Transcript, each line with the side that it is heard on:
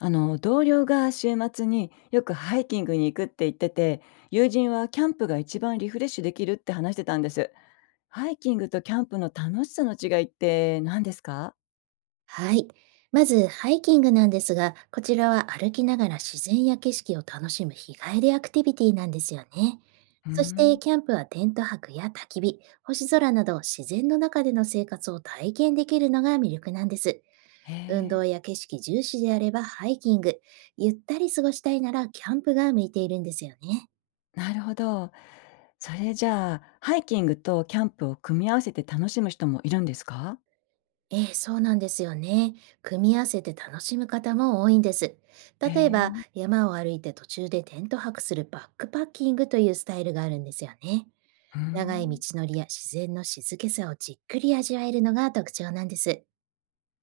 left: あの同僚が週末によくハイキングに行くって言ってて、友人はキャンプが一番リフレッシュできるって話してたんです。ハイキングとキャンプの楽しさの違いって何ですか？
right: はい。まず、ハイキングなんですが、こちらは歩きながら自然や景色を楽しむ日帰りアクティビティなんですよね。
left: うー
right: そして、
left: ん。
right: キャンプはテント泊や焚き火、星空など自然の中での生活を体験できるのが魅力なんです。
left: へ
right: 運
left: え。
right: 動や景色重視であればハイキング、ゆったり過ごしたいならキャンプが向いているんですよね。
left: なるほど。それじゃあ、ハイキングとキャンプを組み合わせて楽しむ人もいるんですか？
right: ええ、そうなんですよね。組み合わせて楽しむ方も多いんです。
left: へ
right: 例えば、
left: え。
right: 山を歩いて途中でテント泊するバックパッキングというスタイルがあるんですよね。
left: うー
right: 長い道
left: ん。
right: のりや自然の静けさをじっくり味わえるのが特徴なんです。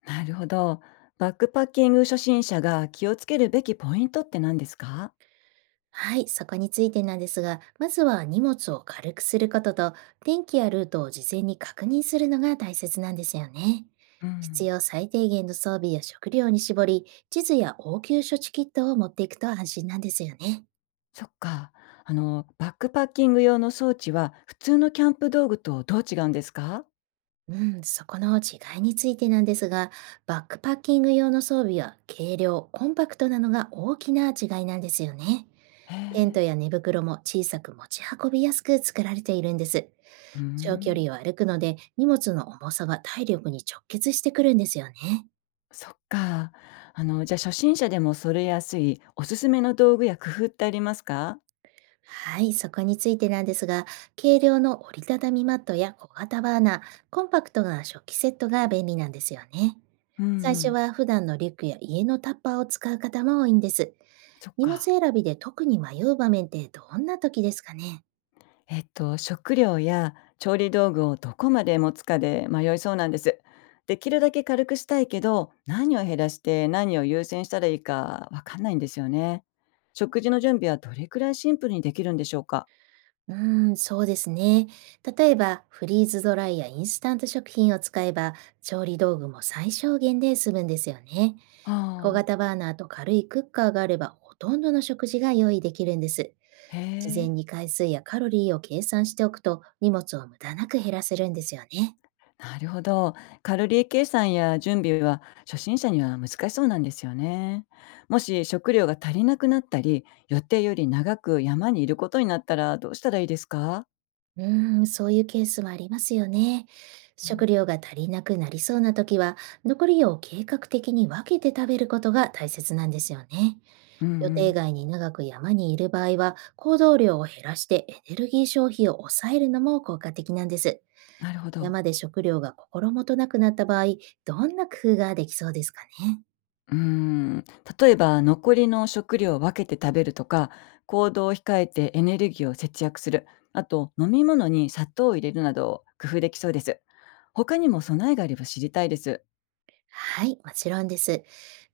left: なるほど。バックパッキング初心者が気をつけるべきポイントって何ですか？
right: はい、そこについてなんですが、まずは荷物を軽くすることと、天気やルートを事前に確認するのが大切なんですよね。
left: う
right: 必
left: ん。
right: 要最低限の装備や食料に絞り、地図や応急処置キットを持っていくと安心なんですよね。
left: そっか。あの、バックパッキング用の装置は、普通のキャンプ道具とどう違うんですか？
right: うん、そこの違いについてなんですが、バックパッキング用の装備は軽量、コンパクトなのが大きな違いなんですよね。
left: へ
right: テント
left: え。
right: や寝袋も小さく持ち運びやすく作られているんです。
left: うー
right: 長距
left: ん。
right: 離を歩くので荷物の重さが体力に直結してくるんですよね。
left: そっか。あの、じゃ、初心者でも揃えやすいおすすめの道具や工夫ってありますか？
right: はい、そこについてなんですが、軽量の折りたたみマットや小型バーナー、コンパクトな食器セットが便利なんですよね。
left: うんう
right: 最初
left: ん。
right: は普段のリュックや家のタッパーを使う方も多いんです。
left: そっ
right: 荷物
left: か。
right: 選びで特に迷う場面ってどんな時ですかね。
left: 食料や調理道具をどこまで持つかで迷いそうなんです。できるだけ軽くしたいけど、何を減らして何を優先したらいいかわかんないんですよね。食事の準備はどれくらいシンプルにできるんでしょうか？
right: うーん、そうですね。例えば、フリーズドライやインスタント食品を使えば、調理道具も最小限で済むんですよね。小
left: ああ。
right: 型バーナーと軽いクッカーがあれば、ほとんどの食事が用意できるんです。
left: へ
right: 事前
left: え。
right: に回数やカロリーを計算しておくと荷物を無駄なく減らせるんですよね。
left: なるほど。カロリー計算や準備は初心者には難しそうなんですよね。もし食料が足りなくなったり、予定より長く山にいることになったらどうしたらいいですか？
right: うーん、そういうケースもありますよね。
left: う
right: 食
left: ん。
right: 料が足りなくなりそうな時は、残りを計画的に分けて食べることが大切なんですよね。
left: う
right: 予定
left: ん。
right: 外に長く山にいる場合は、行動量を減らしてエネルギー消費を抑えるのも効果的なんです。
left: なるほど。
right: 山で食料が心もとなくなった場合、どんな工夫ができそうですかね。
left: うーん、例えば残りの食料を分けて食べるとか、行動を控えてエネルギーを節約する、あと飲み物に砂糖を入れるなど工夫できそうです。他にも備えがあれば知りたいです。
right: はい、もちろんです。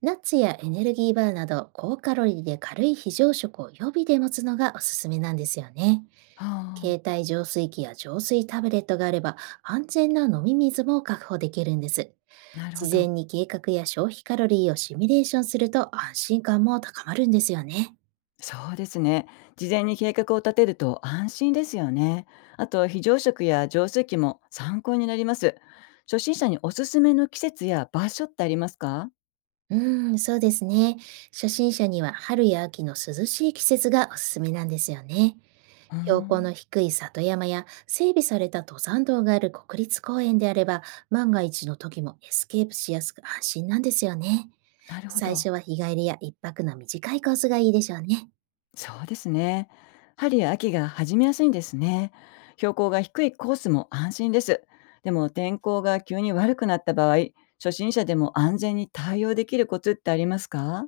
right: ナッツやエネルギーバーなど高カロリーで軽い非常食を予備で持つのがおすすめなんですよね。
left: はあ。
right: 携帯浄水器や浄水タブレットがあれば、安全な飲み水も確保できるんです。
left: なるほ
right: 事前
left: ど。
right: に計画や消費カロリーをシミュレーションすると安心感も高まるんですよね。
left: そうですね。事前に計画を立てると安心ですよね。あと、非常食や浄水器も参考になります。初心者におすすめの季節や場所ってありますか？
right: うーん、そうですね。初心者には春や秋の涼しい季節がおすすめなんですよね。
left: うー
right: 標高の
left: ん。
right: 低い里山や整備された登山道がある国立公園であれば、万が一の時もエスケープしやすく安心なんですよね。
left: なるほ
right: 最
left: ど。
right: 初は日帰りや一泊の短いコースがいいでしょうね。
left: そうですね。春や秋が始めやすいんですね。標高が低いコースも安心です。でも、天候が急に悪くなった場合、初心者でも安全に対応できるコツってありますか？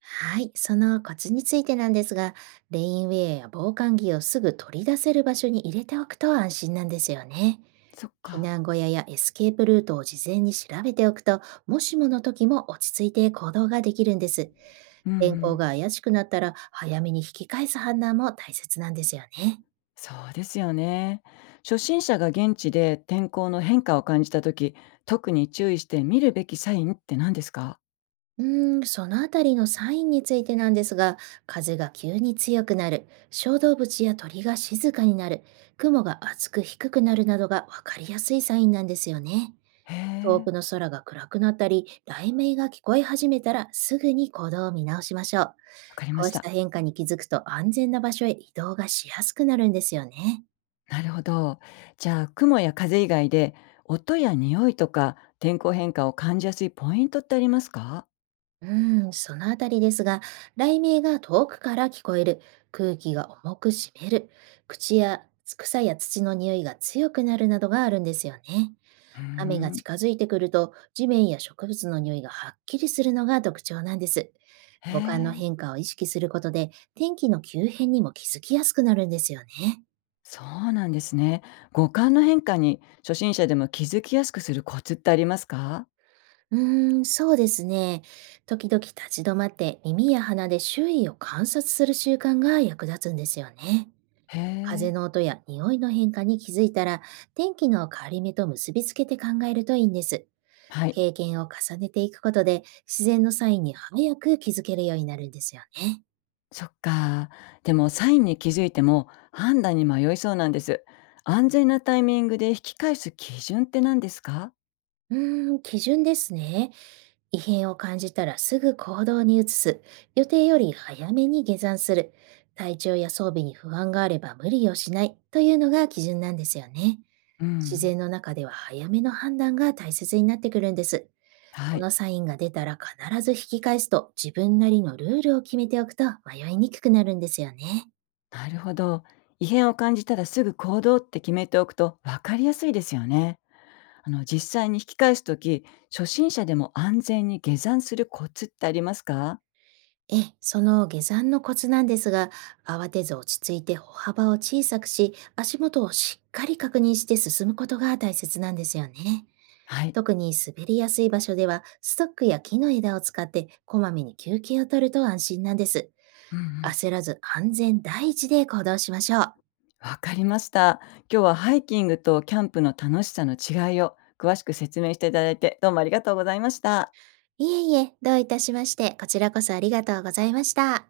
right: はい、そのコツについてなんですが、レインウェアや防寒着をすぐ取り出せる場所に入れておくと安心なんですよね。
left: そっ
right: 避
left: か。
right: 難小屋やエスケープルートを事前に調べておくと、もしもの時も落ち着いて行動ができるんです。
left: うんう
right: 天候
left: ん。
right: が怪しくなったら、早めに引き返す判断も大切なんですよね。
left: そうですよね。初心者が現地で天候の変化を感じたとき、特に注意して見るべきサインって何ですか？
right: うーん、そのあたりのサインについてなんですが、風が急に強くなる、小動物や鳥が静かになる、雲が厚く低くなるなどが、わかりやすいサインなんですよね。
left: へ
right: 遠
left: え。
right: くの空が暗くなったり、雷鳴が聞こえ始めたら、すぐに行動を見直しましょう。
left: わかりま
right: こ
left: し
right: うし
left: た。
right: た変化に気づくと、安全な場所へ移動がしやすくなるんですよね。
left: なるほど。じゃあ、雲や風以外で、音や匂いとか天候変化を感じやすいポイントってありますか？
right: うーん、そのあたりですが、雷鳴が遠くから聞こえる、空気が重く湿る、口や草や土の匂いが強くなるなどがあるんですよね。
left: うー
right: 雨が
left: ん。
right: 近づいてくると、地面や植物の匂いがはっきりするのが特徴なんです。
left: へ
right: 五感の
left: え、
right: 変化を意識することで、天気の急変にも気づきやすくなるんですよね。
left: そうなんですね。五感の変化に初心者でも気づきやすくするコツってありますか？
right: うーん、そうですね。時々立ち止まって耳や鼻で周囲を観察する習慣が役立つんですよね。
left: へ
right: 風
left: え。
right: の音や匂いの変化に気づいたら、天気の変わり目と結びつけて考えるといいんです。
left: はい。
right: 経験を重ねていくことで、自然のサインに早く気づけるようになるんですよね。
left: そっか。でも、サインに気づいても判断に迷いそうなんです。安全なタイミングで引き返す基準って何ですか？
right: うーん、基準ですね。異変を感じたらすぐ行動に移す。予定より早めに下山する。体調や装備に不安があれば無理をしないというのが基準なんですよね。
left: う
right: 自
left: ん。
right: 然の中では、早めの判断が大切になってくるんです。
left: は
right: こ
left: い。
right: のサインが出たら必ず引き返すと、自分なりのルールを決めておくと迷いにくくなるんですよね。
left: なるほど。異変を感じたらすぐ行動って決めておくと分かりやすいですよね。あの、実際に引き返すとき、初心者でも安全に下山するコツってありますか？
right: ええ、その下山のコツなんですが、慌てず落ち着いて歩幅を小さくし、足元をしっかり確認して進むことが大切なんですよね。
left: はい。
right: 特に滑りやすい場所では、ストックや木の枝を使って、こまめに休憩を取ると安心なんです。
left: うんうん。
right: 焦らず安全第一で行動しましょう。
left: わかりました。今日はハイキングとキャンプの楽しさの違いを詳しく説明していただいて、どうもありがとうございました。
right: いえいえ、どういたしまして、こちらこそありがとうございました。